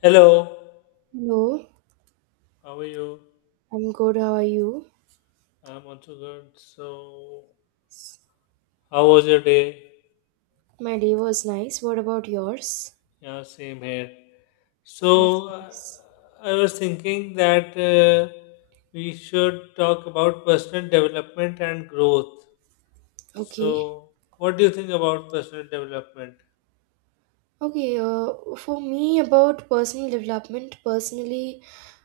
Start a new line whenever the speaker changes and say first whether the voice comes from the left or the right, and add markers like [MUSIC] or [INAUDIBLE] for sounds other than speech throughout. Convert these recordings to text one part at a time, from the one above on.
left: Hello,
right: Hello,
left: how are you?
right: I'm good. How are you?
left: I'm also good. So, how was your day?
right: My day was nice. What about yours?
left: Yeah, same here.
right: That's
left: So, uh,
right: nice.
left: I was thinking that we should talk about personal development and growth.
right: Okay.
left: So, what do you think about personal development?
right: Okay, for me, about personal development, personally,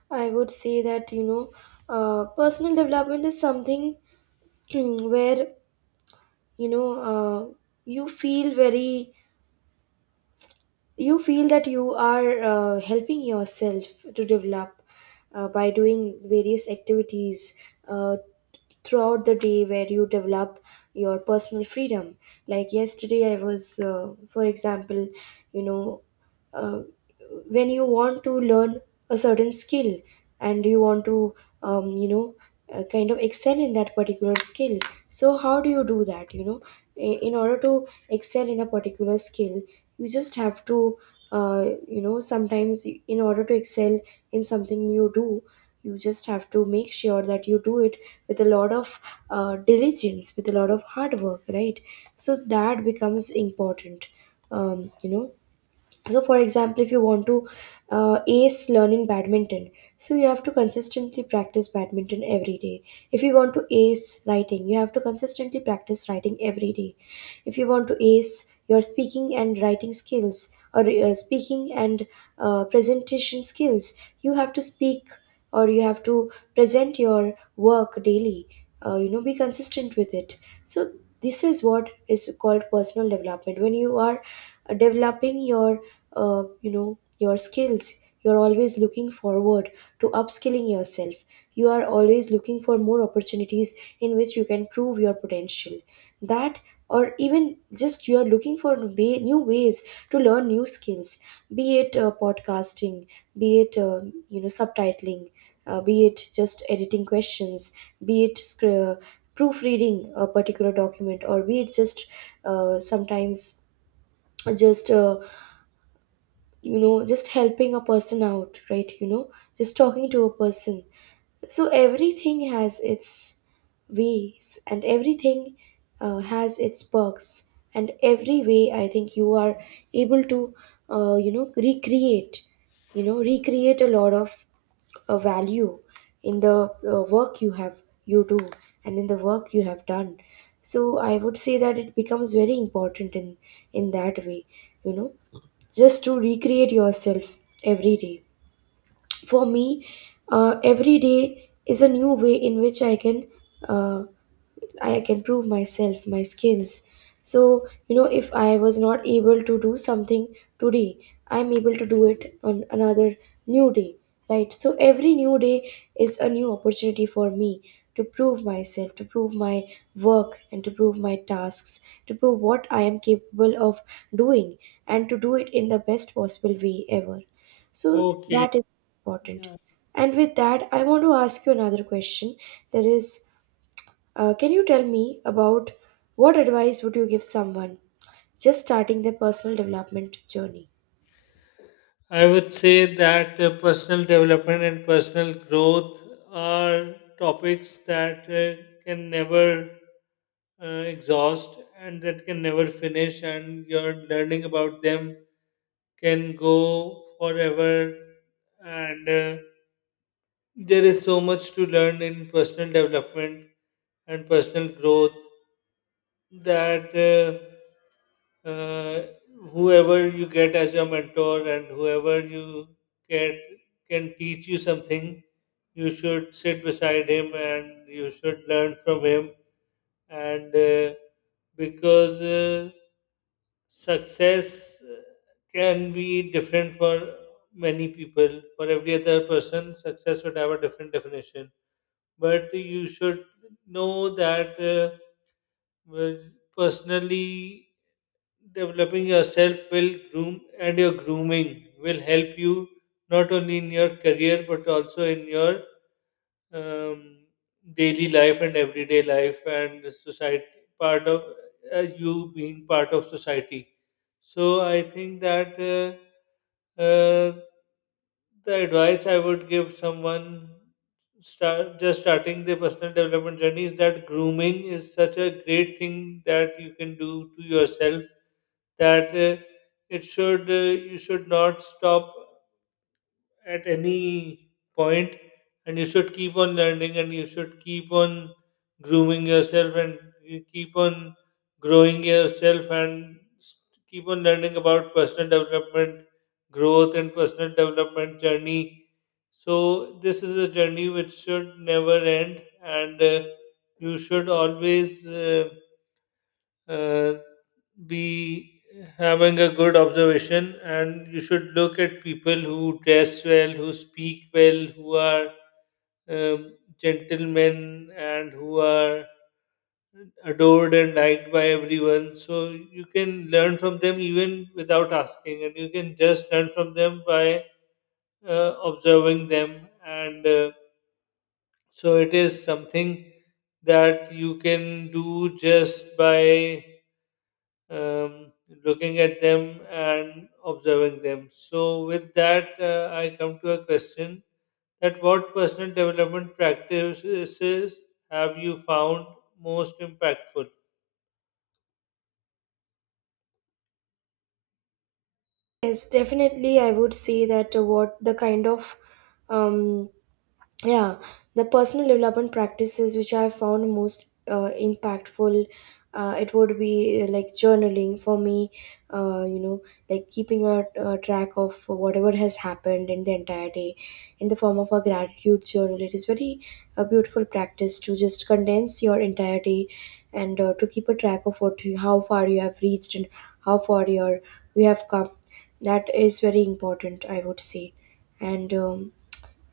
right: I would say that, personal development is something [CLEARS THROAT] where, you know, uh, you feel very you feel that you are helping yourself to develop by doing various activities uh, throughout the day where you develop your personal freedom. Like yesterday I was, for example, you know, uh, when you want to learn a certain skill and you want to you know, kind of excel in that particular skill, so how do you do that? You know, in order to excel in a particular skill, you just have to, you know, sometimes in order to excel in something you do, you just have to make sure that you do it with a lot of, diligence, with a lot of hard work, right? So that becomes important. You know, so for example, if you want to ace learning badminton, so you have to consistently practice badminton every day. If you want to ace writing, you have to consistently practice writing every day. If you want to ace your speaking and writing skills, or speaking and presentation skills, you have to speak or you have to present your work daily, you know, be consistent with it. So this is what is called personal development, when you are developing your you know, your skills, you're always looking forward to upskilling yourself. You are always looking for more opportunities in which you can prove your potential, that, or even just you're looking for new ways to learn new skills. Be it podcasting, be it you know, subtitling, be it just editing questions, be it proofreading a particular document, or be it just sometimes just you know, just helping a person out, right? You know, just talking to a person. So everything has its ways and everything has its perks, and every way I think you are able to you know, recreate a lot of a value in the work you do and in the work you have done. So I would say that it becomes very important in that way, you know, just to recreate yourself every day. For me, every day is a new way in which I can, uh, I can prove myself, my skills. So, you know, if I was not able to do something today, I'm able to do it on another new day, right? So, every new day is a new opportunity for me to prove myself, to prove my work, and to prove my tasks, to prove what I am capable of doing, and to do it in the best possible way ever. So,
left: Okay,
right: that is important.
left: yeah.
right: And with that, I want to ask you another question. That is, can you tell me about what advice would you give someone just starting their personal development journey?
left: I would say that personal development and personal growth are topics that can never exhaust and that can never finish, and your learning about them can go forever. And There is so much to learn in personal development and personal growth that uh, whoever you get as your mentor and whoever you get can teach you something. You should sit beside him and you should learn from him. And because Success can be different for many people. For every other person success would have a different definition, but you should know that well, personally developing yourself will groom, and your grooming will help you not only in your career but also in your um, daily life and everyday life, and the society part of you being part of society. So I think that the advice I would give someone just starting their personal development journey is that grooming is such a great thing that you can do to yourself, that it should you should not stop at any point, and you should keep on learning and you should keep on grooming yourself, and you keep on growing yourself and keep on learning about personal development growth and personal development journey. So this is a journey which should never end. And You should always uh, be having a good observation, and you should look at people who dress well, who speak well, who are um, gentlemen, and who are adored and liked by everyone, so you can learn from them even without asking, and you can just learn from them by observing them. And So it is something that you can do just by um, looking at them and observing them. So, with that, I come to a question that what personal development practices have you found most impactful?
right: Yes, definitely. I would say that what the kind of um, yeah the personal development practices which I found most impactful, it would be, like journaling for me. You know, like keeping a track of whatever has happened in the entire day in the form of a gratitude journal. It is very a beautiful practice to just condense your entire day and to keep a track of how far you have reached and how far you're, you have come. That is very important, I would say. And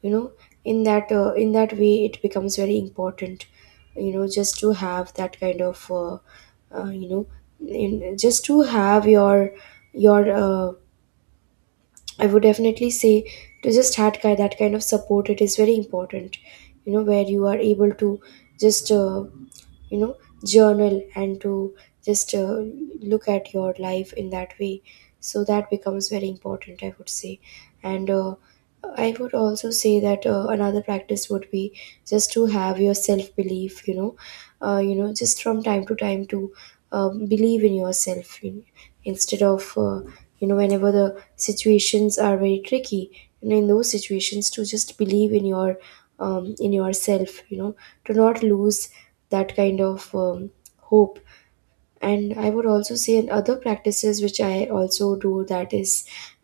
right: you know, in that, in that way it becomes very important, you know, just to have that kind of you know, just to have your, I would definitely say to just that kind of support. It is very important, you know, where you are able to just you know, journal, and to just look at your life in that way. So that becomes very important, I would say. And I would also say that another practice would be just to have your self belief, you know, you know, just from time to time to believe in yourself, you know, instead of, you know, whenever the situations are very tricky, and in those situations, to just believe in your in yourself, you know, to not lose that kind of hope. And I would also say, in other practices which I also do, that is,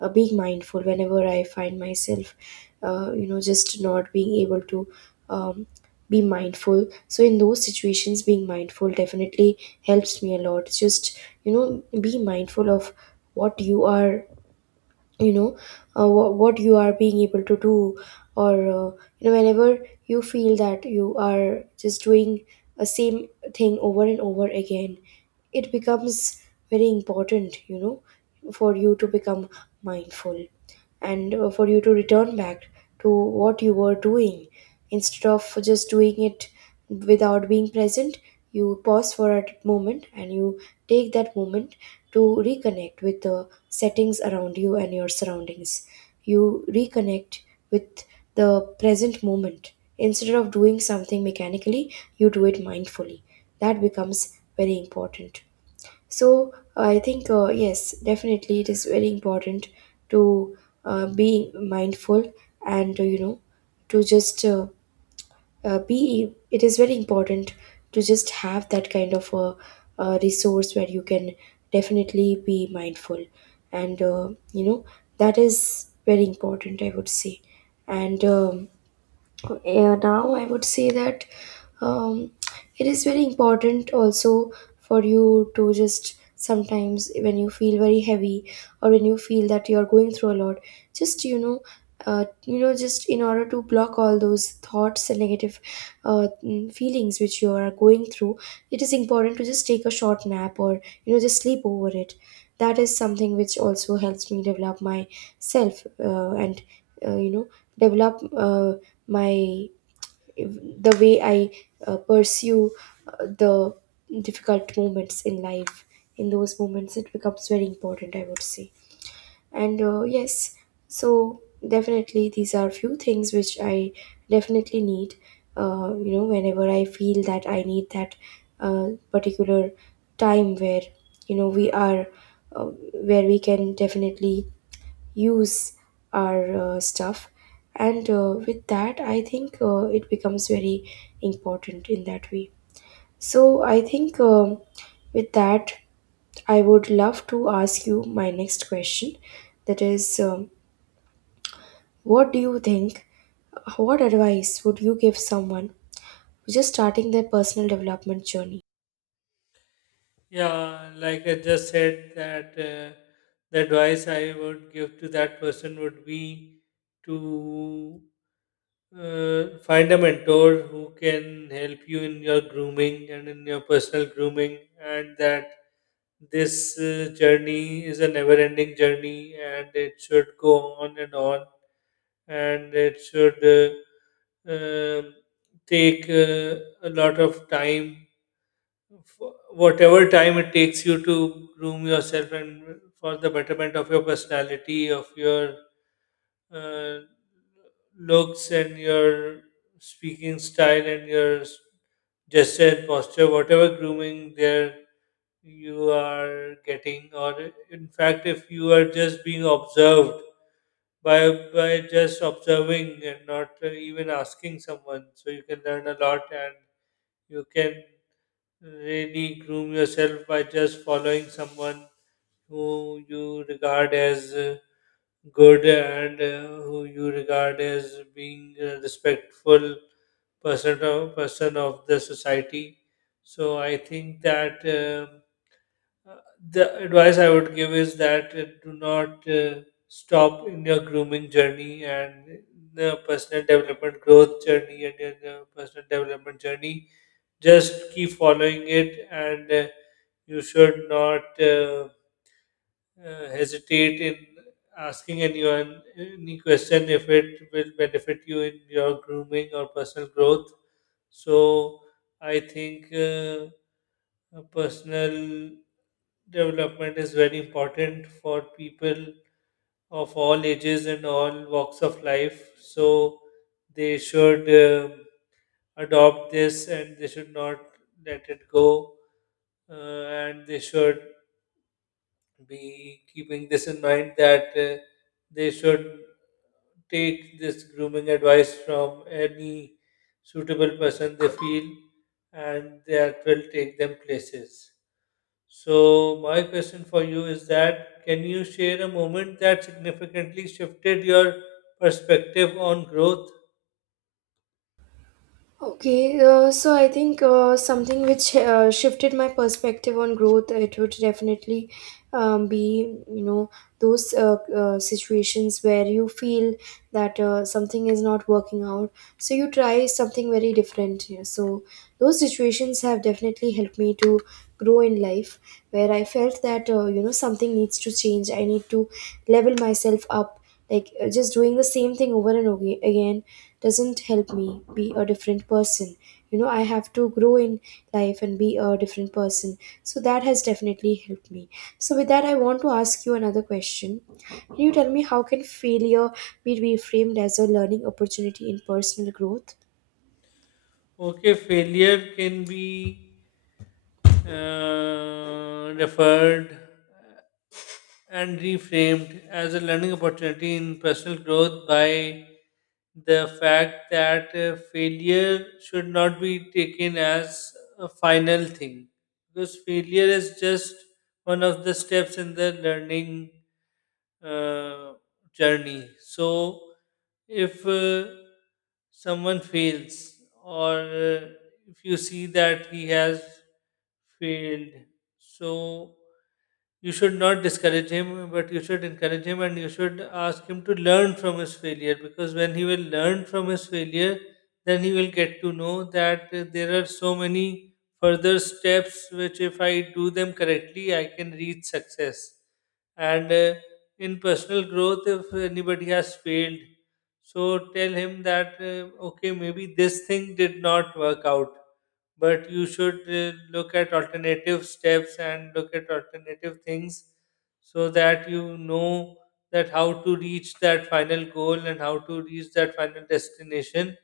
right: being mindful whenever I find myself you know, just not being able to um, be mindful. So in those situations, being mindful definitely helps me a lot. Just, you know, be mindful of what you are, you know, what you are being able to do, or you know, whenever you feel that you are just doing a same thing over and over again, it becomes very important, you know, for you to become mindful, and for you to return back to what you were doing, instead of just doing it without being present. You pause for a moment and you take that moment to reconnect with the settings around you and your surroundings. You reconnect with the present moment, instead of doing something mechanically, you do it mindfully. That becomes very important. So I think yes, definitely it is very important to be mindful, and you know, to just be it is very important to just have that kind of a resource where you can definitely be mindful. And you know, that is very important, I would say. And yeah, now I would say that um, it is very important also for you to just sometimes, when you feel very heavy or when you feel that you are going through a lot, just, you know, just in order to block all those thoughts and negative feelings which you are going through, it is important to just take a short nap, or you know, just sleep over it. That is something which also helps me develop myself, and you know, develop my the way I pursue the difficult moments in life. In those moments it becomes very important, I would say. And yes, so definitely these are few things which I definitely need. You know, whenever I feel that I need that particular time where, you know, uh, where we can definitely use our stuff. And with that, I think it becomes very important in that way. So I think with that, I would love to ask you my next question. That is, what do you think? What advice would you give someone who's just starting their personal development journey?
left: Yeah, like I just said, that the advice I would give to that person would be to find a mentor who can help you in your grooming and in your personal grooming, and that this journey is a never ending journey, and it should go on, and it should um take a lot of time, whatever time it takes you to groom yourself and for the betterment of your personality, of your uh, looks and your speaking style and your gesture and posture, whatever grooming there you are getting, or in fact, if you are just being observed by just observing and not even asking someone, so you can learn a lot and you can really groom yourself by just following someone who you regard as good, and who you regard as being a respectful person of the society. So I think that uh, the advice I would give is that do not stop in your grooming journey and the personal development growth journey and your personal development journey. Just keep following it, and you should not. Hesitate in asking anyone any question if it will benefit you in your grooming or personal growth. So I think personal development is very important for people of all ages and all walks of life. So they should adopt this and they should not let it go, uh, and they should be keeping this in mind that they should take this grooming advice from any suitable person they feel, and that will take them places. So, my question for you is that can you share a moment that significantly shifted your perspective on growth?
right: Okay, so I think something which shifted my perspective on growth, it would definitely be, you know, those situations where you feel that something is not working out. So you try something very different. Yeah. So those situations have definitely helped me to grow in life, where I felt that, you know, something needs to change. I need to level myself up. Like just doing the same thing over and over again doesn't help me be a different person. You know, I have to grow in life and be a different person. So that has definitely helped me. So with that, I want to ask you another question. Can you tell me how can failure be reframed as a learning opportunity in personal growth?
left: Okay, failure can be referred and reframed as a learning opportunity in personal growth by the fact that failure should not be taken as a final thing, because failure is just one of the steps in the learning uh, journey. So, if someone fails, or if you see that he has failed, so you should not discourage him, but you should encourage him and you should ask him to learn from his failure, because when he will learn from his failure, then he will get to know that there are so many further steps which, if I do them correctly, I can reach success. And In personal growth, if anybody has failed, so tell him that okay, maybe this thing did not work out, but you should look at alternative steps and look at alternative things, so that you know that how to reach that final goal and how to reach that final destination,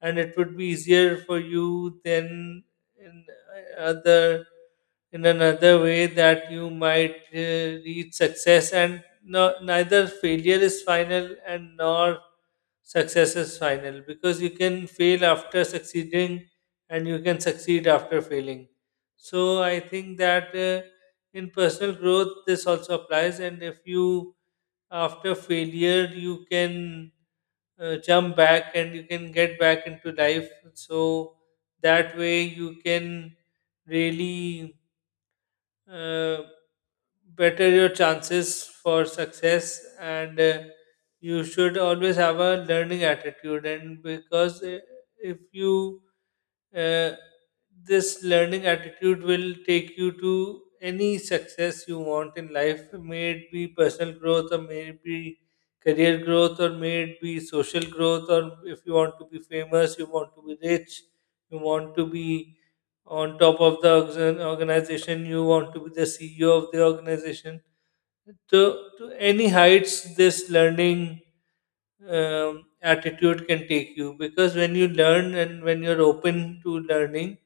left: and it would be easier for you than in uh, other in another way that you might reach success. And no, neither failure is final, and nor success is final, because you can fail after succeeding, and you can succeed after failing. So I think that in personal growth, this also applies. And if you, after failure, you can jump back and you can get back into life. So that way, you can really uh, better your chances for success. And you should always have a learning attitude. And because if you uh, this learning attitude will take you to any success you want in life, may it be personal growth, or may it be career growth, or may it be social growth, or if you want to be famous, you want to be rich, you want to be on top of the organization, you want to be the CEO of the organization. To any heights, this learning attitude can take you, because when you learn and when you're open to learning,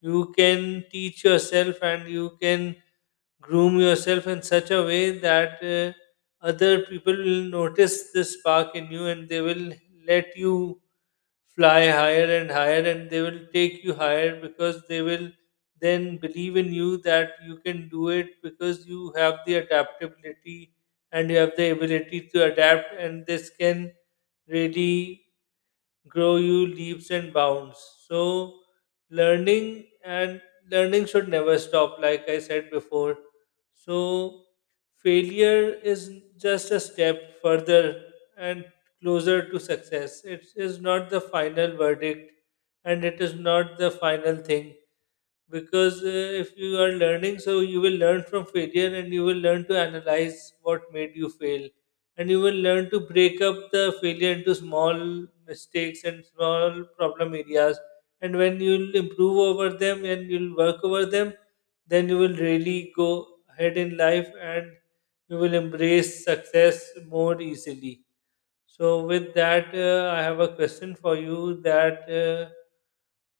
left: you can teach yourself and you can groom yourself in such a way that other people will notice the spark in you, and they will let you fly higher and higher, and they will take you higher, because they will then believe in you that you can do it, because you have the adaptability and you have the ability to adapt, and this can really grow you leaps and bounds. So learning and learning should never stop, like I said before. So failure is just a step further and closer to success. It is not the final verdict, and it is not the final thing, because if you are learning, so you will learn from failure and you will learn to analyze what made you fail, and you will learn to break up the failure into small mistakes and small problem areas, and when you'll improve over them and you'll work over them, then you will really go ahead in life, and you will embrace success more easily. So with that, I have a question for you. That uh,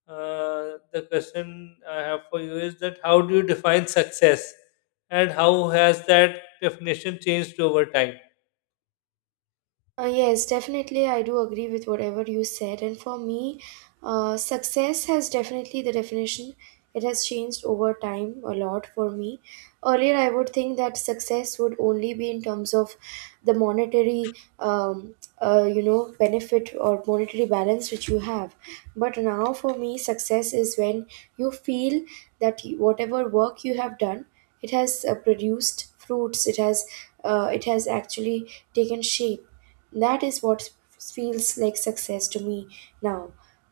left: uh, the question I have for you is that how do you define success, and how has that definition changed over time?
right: Yes, definitely. I do agree with whatever you said. And for me, success has definitely the definition. It has changed over time a lot for me. Earlier, I would think that success would only be in terms of the monetary, you know, benefit, or monetary balance which you have. But now, for me, success is when you feel that whatever work you have done, it has produced fruits. It has actually taken shape. That is what feels like success to me now.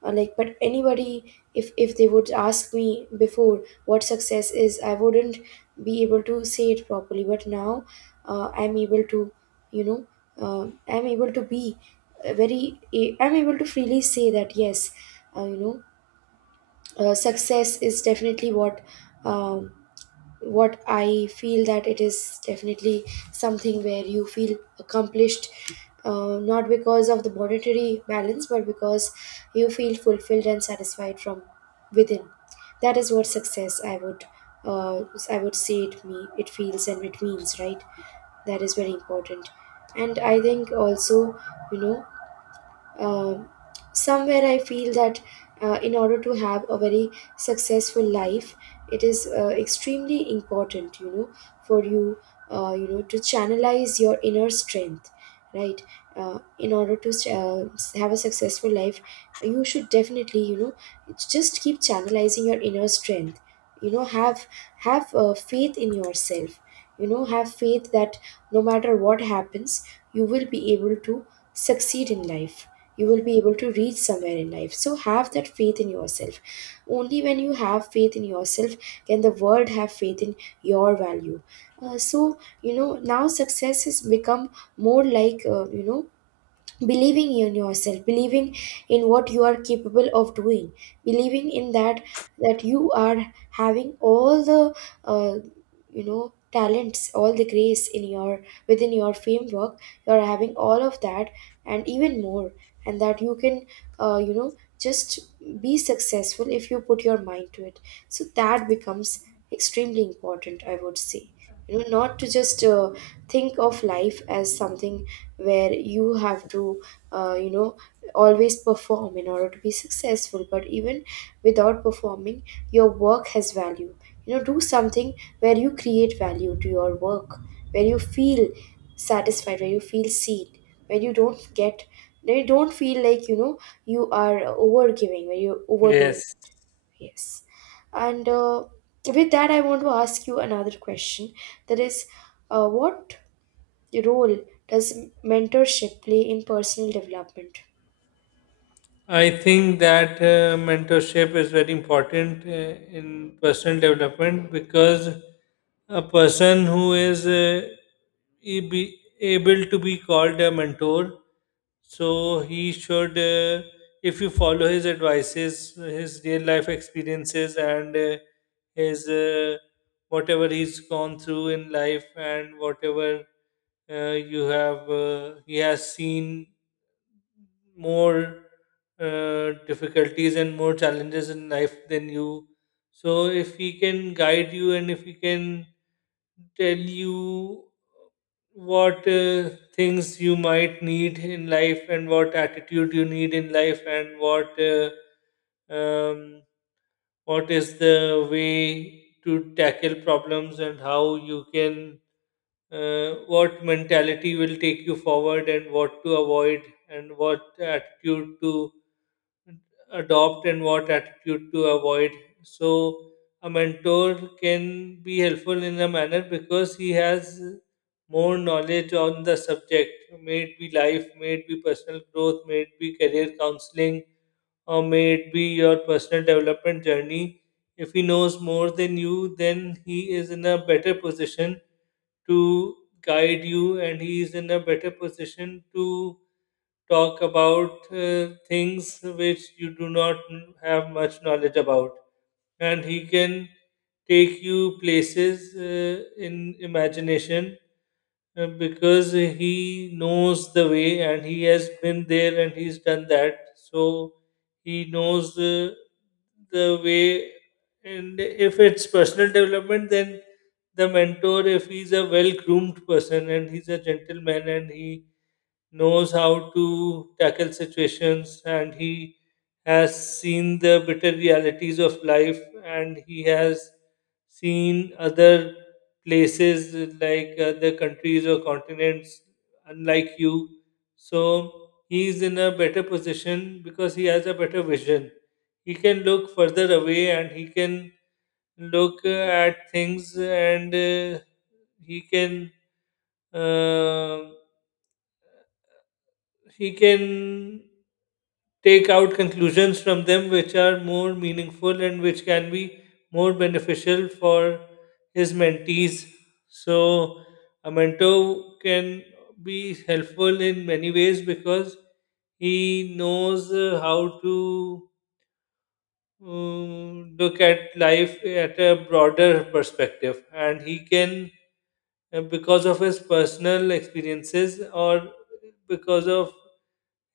right: Like, but anybody, if they would ask me before what success is, I wouldn't be able to say it properly, but now I'm able to, you know, uh, I'm able to be a very I'm able to freely say that yes, you know, success is definitely um, what I feel that it is definitely something where you feel accomplished, not because of the monetary balance, but because you feel fulfilled and satisfied from within. That is what success I would, uh, I would say it feels and it means, right. That is very important, and I think also you know um somewhere I feel that in order to have a very successful life, it is extremely important, for you, to channelize your inner strength, right? In order to have a successful life, you should definitely, just keep channelizing your inner strength. Have have faith in yourself. Have faith that no matter what happens you will be able to succeed in life. You will be able to reach somewhere in life, so have that faith in yourself. Only when you have faith in yourself can the world have faith in your value. Uh, so Now success has become more like, believing in yourself, believing in what you are capable of doing, believing in that, that you are having all the uh, talents, all the grace in your, within your framework. You are having all of that and even more, and that you can, just be successful if you put your mind to it. So that becomes extremely important, I would say, not to just think of life as something where you have to, uh, you know always perform in order to be successful. But even without performing, your work has value. Do something where you create value to your work, where you feel satisfied, where you feel seen, where you don't get where you don't feel like, you are over giving, where you're overdoing.
left: Yes.
right: Yes. And with that, I want to ask you another question. That is, what role does mentorship play in personal development?
left: I think that mentorship is very important in personal development, because a person who is be able to be called a mentor, so he should, if you follow his advices, his real life experiences, and his whatever he's gone through in life, and whatever you have he has seen more difficulties and more challenges in life than you. So if he can guide you and if he can tell you what things you might need in life and what attitude you need in life and um, what is the way to tackle problems, and how you can what mentality will take you forward and what to avoid and what attitude to adopt and what attitude to avoid. So, a mentor can be helpful in a manner because he has more knowledge on the subject, may it be life, may it be personal growth, may it be career counseling, or may it be your personal development journey. If he knows more than you, then he is in a better position to guide you, and he is in a better position to talk about things which you do not have much knowledge about, and he can take you places in imagination, because he knows the way and he has been there and he's done that, so he knows the way. And if it's personal development, then the mentor, if he's a well groomed person and he's a gentleman, and he knows how to tackle situations, and he has seen the bitter realities of life, and he has seen other places like other countries or continents, unlike you, so he's in a better position because he has a better vision. He can look further away, and he can look at things, and he can um, he can take out conclusions from them which are more meaningful and which can be more beneficial for his mentees. So, a mentor can be helpful in many ways, because he knows how to look at life at a broader perspective, and he can because of his personal experiences or because of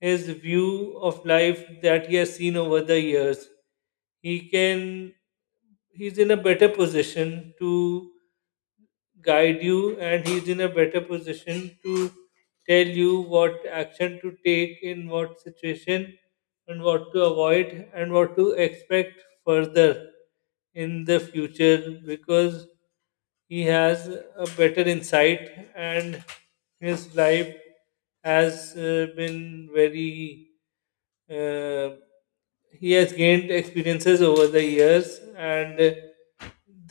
left: his view of life that he has seen over the years, he can he's in a better position to guide you, and he's in a better position to tell you what action to take in what situation, and what to avoid, and what to expect further in the future, because he has a better insight, and his life has been very uh, he has gained experiences over the years, and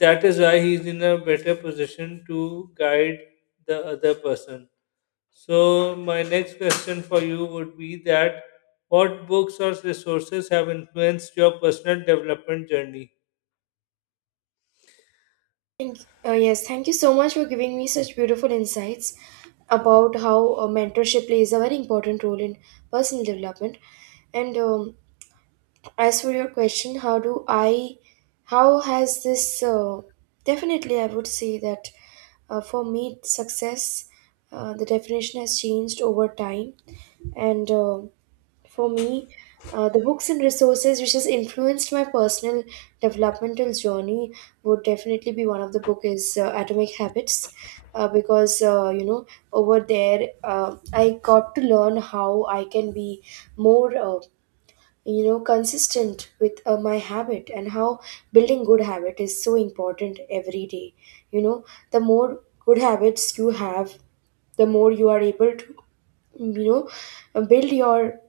left: that is why he's in a better position to guide the other person. So my next question for you would be that what books or resources have influenced your personal development journey?
right: Thank Yes, thank you so much for giving me such beautiful insights about how mentorship plays a very important role in personal development. And as for your question, how has this definitely, I would say that for me success, the definition has changed over time. And for me, the books and resources which has influenced my personal developmental journey would definitely be, one of the book is, Atomic Habits. Because over there I got to learn how I can be more, consistent with my habit, and how building good habit is so important every day. you know the more good habits you have, the more you are able to, you know build your,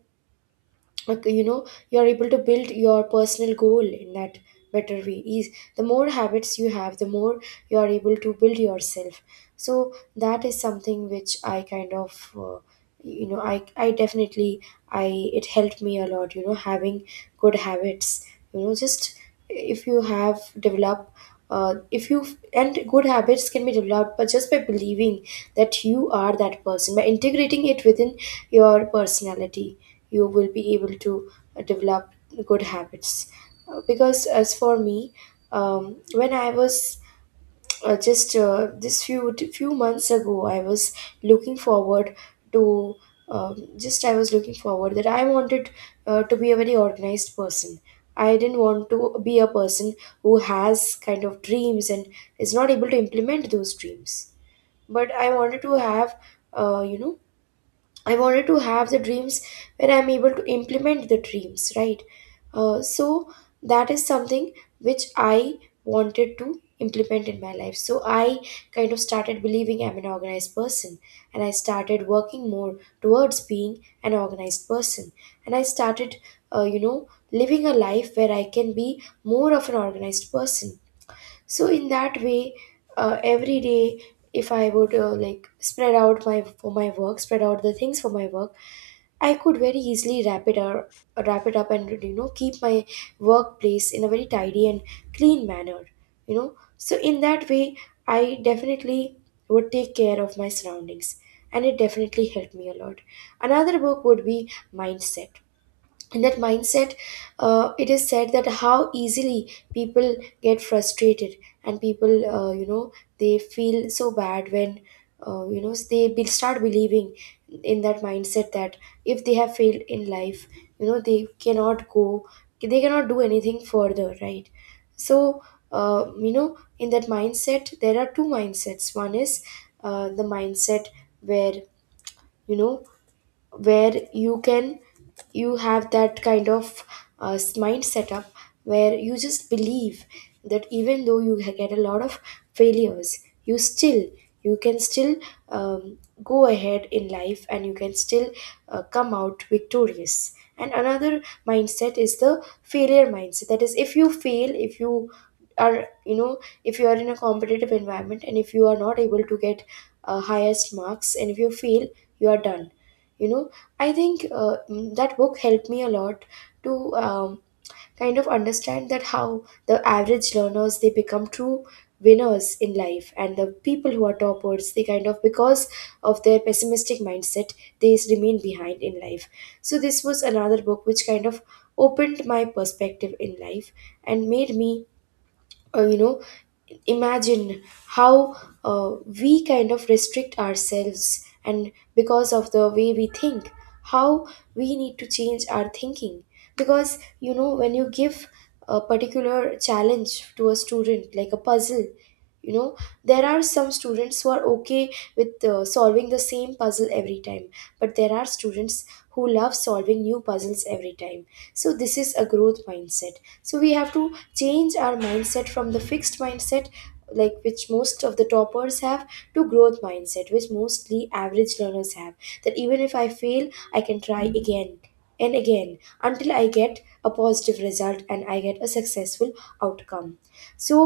right: like, you're able to build your personal goal in that better way. Is the more habits you have, the more you are able to build yourself. So that is something which I kind of, you know I definitely, I it helped me a lot, having good habits. Just if you have develop, if you, and good habits can be developed, but just by believing that you are that person, by integrating it within your personality, you will be able to develop good habits. Because as for me, um, when I was, just this few months ago, I was looking forward to, um, just I was looking forward that I wanted to be a very organized person. I didn't want to be a person who has kind of dreams and is not able to implement those dreams, but I wanted to have, I wanted to have the dreams where I'm able to implement the dreams, right? So that is something which I wanted to implement in my life. So I kind of started believing I'm an organized person, and I started working more towards being an organized person. And I started, living a life where I can be more of an organized person. So in that way, every day, if I would, like, spread out my for my work, spread out the things for my work, I could very easily wrap it, or wrap it up, and keep my workplace in a very tidy and clean manner. You know, so in that way, I definitely would take care of my surroundings, and it definitely helped me a lot. Another book would be Mindset. In that, Mindset, it is said that how easily people get frustrated, and people, they feel so bad when, they start believing in that mindset that if they have failed in life, they cannot go, they cannot do anything further, right? So in that mindset, there are two mindsets. One is the mindset where, you know where you can, you have that kind of mind setup where you just believe that even though you get a lot of failures, you still, you can still, um, go ahead in life, and you can still come out victorious. And another mindset is the failure mindset. That is, if you fail, if you are, if you are in a competitive environment, and if you are not able to get highest marks, and if you fail, you are done, you know. I think that book helped me a lot to, um, kind of understand that how the average learners, they become true winners in life, and the people who are toppers, they kind of, because of their pessimistic mindset, they remain behind in life. So this was another book which kind of opened my perspective in life and made me, uh, you know imagine how uh, we kind of restrict ourselves, and because of the way we think, how we need to change our thinking. Because when you give a particular challenge to a student, like a puzzle, you know there are some students who are okay with solving the same puzzle every time, but there are students who love solving new puzzles every time. So this is a growth mindset. So we have to change our mindset from the fixed mindset, like which most of the toppers have, to growth mindset, which mostly average learners have. That even if I fail, I can try again and again until I get a positive result and I get a successful outcome. So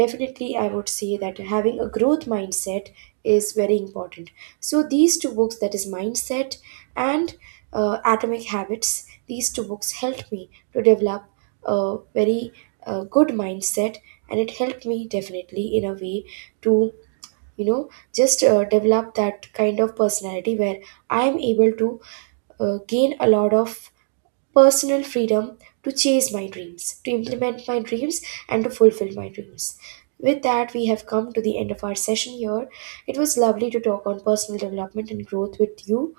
right: definitely, I would say that having a growth mindset is very important. So these two books, that is Mindset and Atomic Habits, these two books helped me to develop a very good mindset. And it helped me definitely in a way to, you know just develop that kind of personality where I am able to gain a lot of personal freedom to chase my dreams, to implement my dreams, and to fulfill my dreams. With that, we have come to the end of our session here. It was lovely to talk on personal development and growth with you.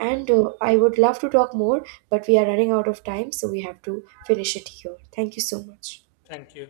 right: And
left: Thank you.
right: I would love to talk more, but we are running out of time, so we have to finish it here. Thank you so much.
left: Thank you.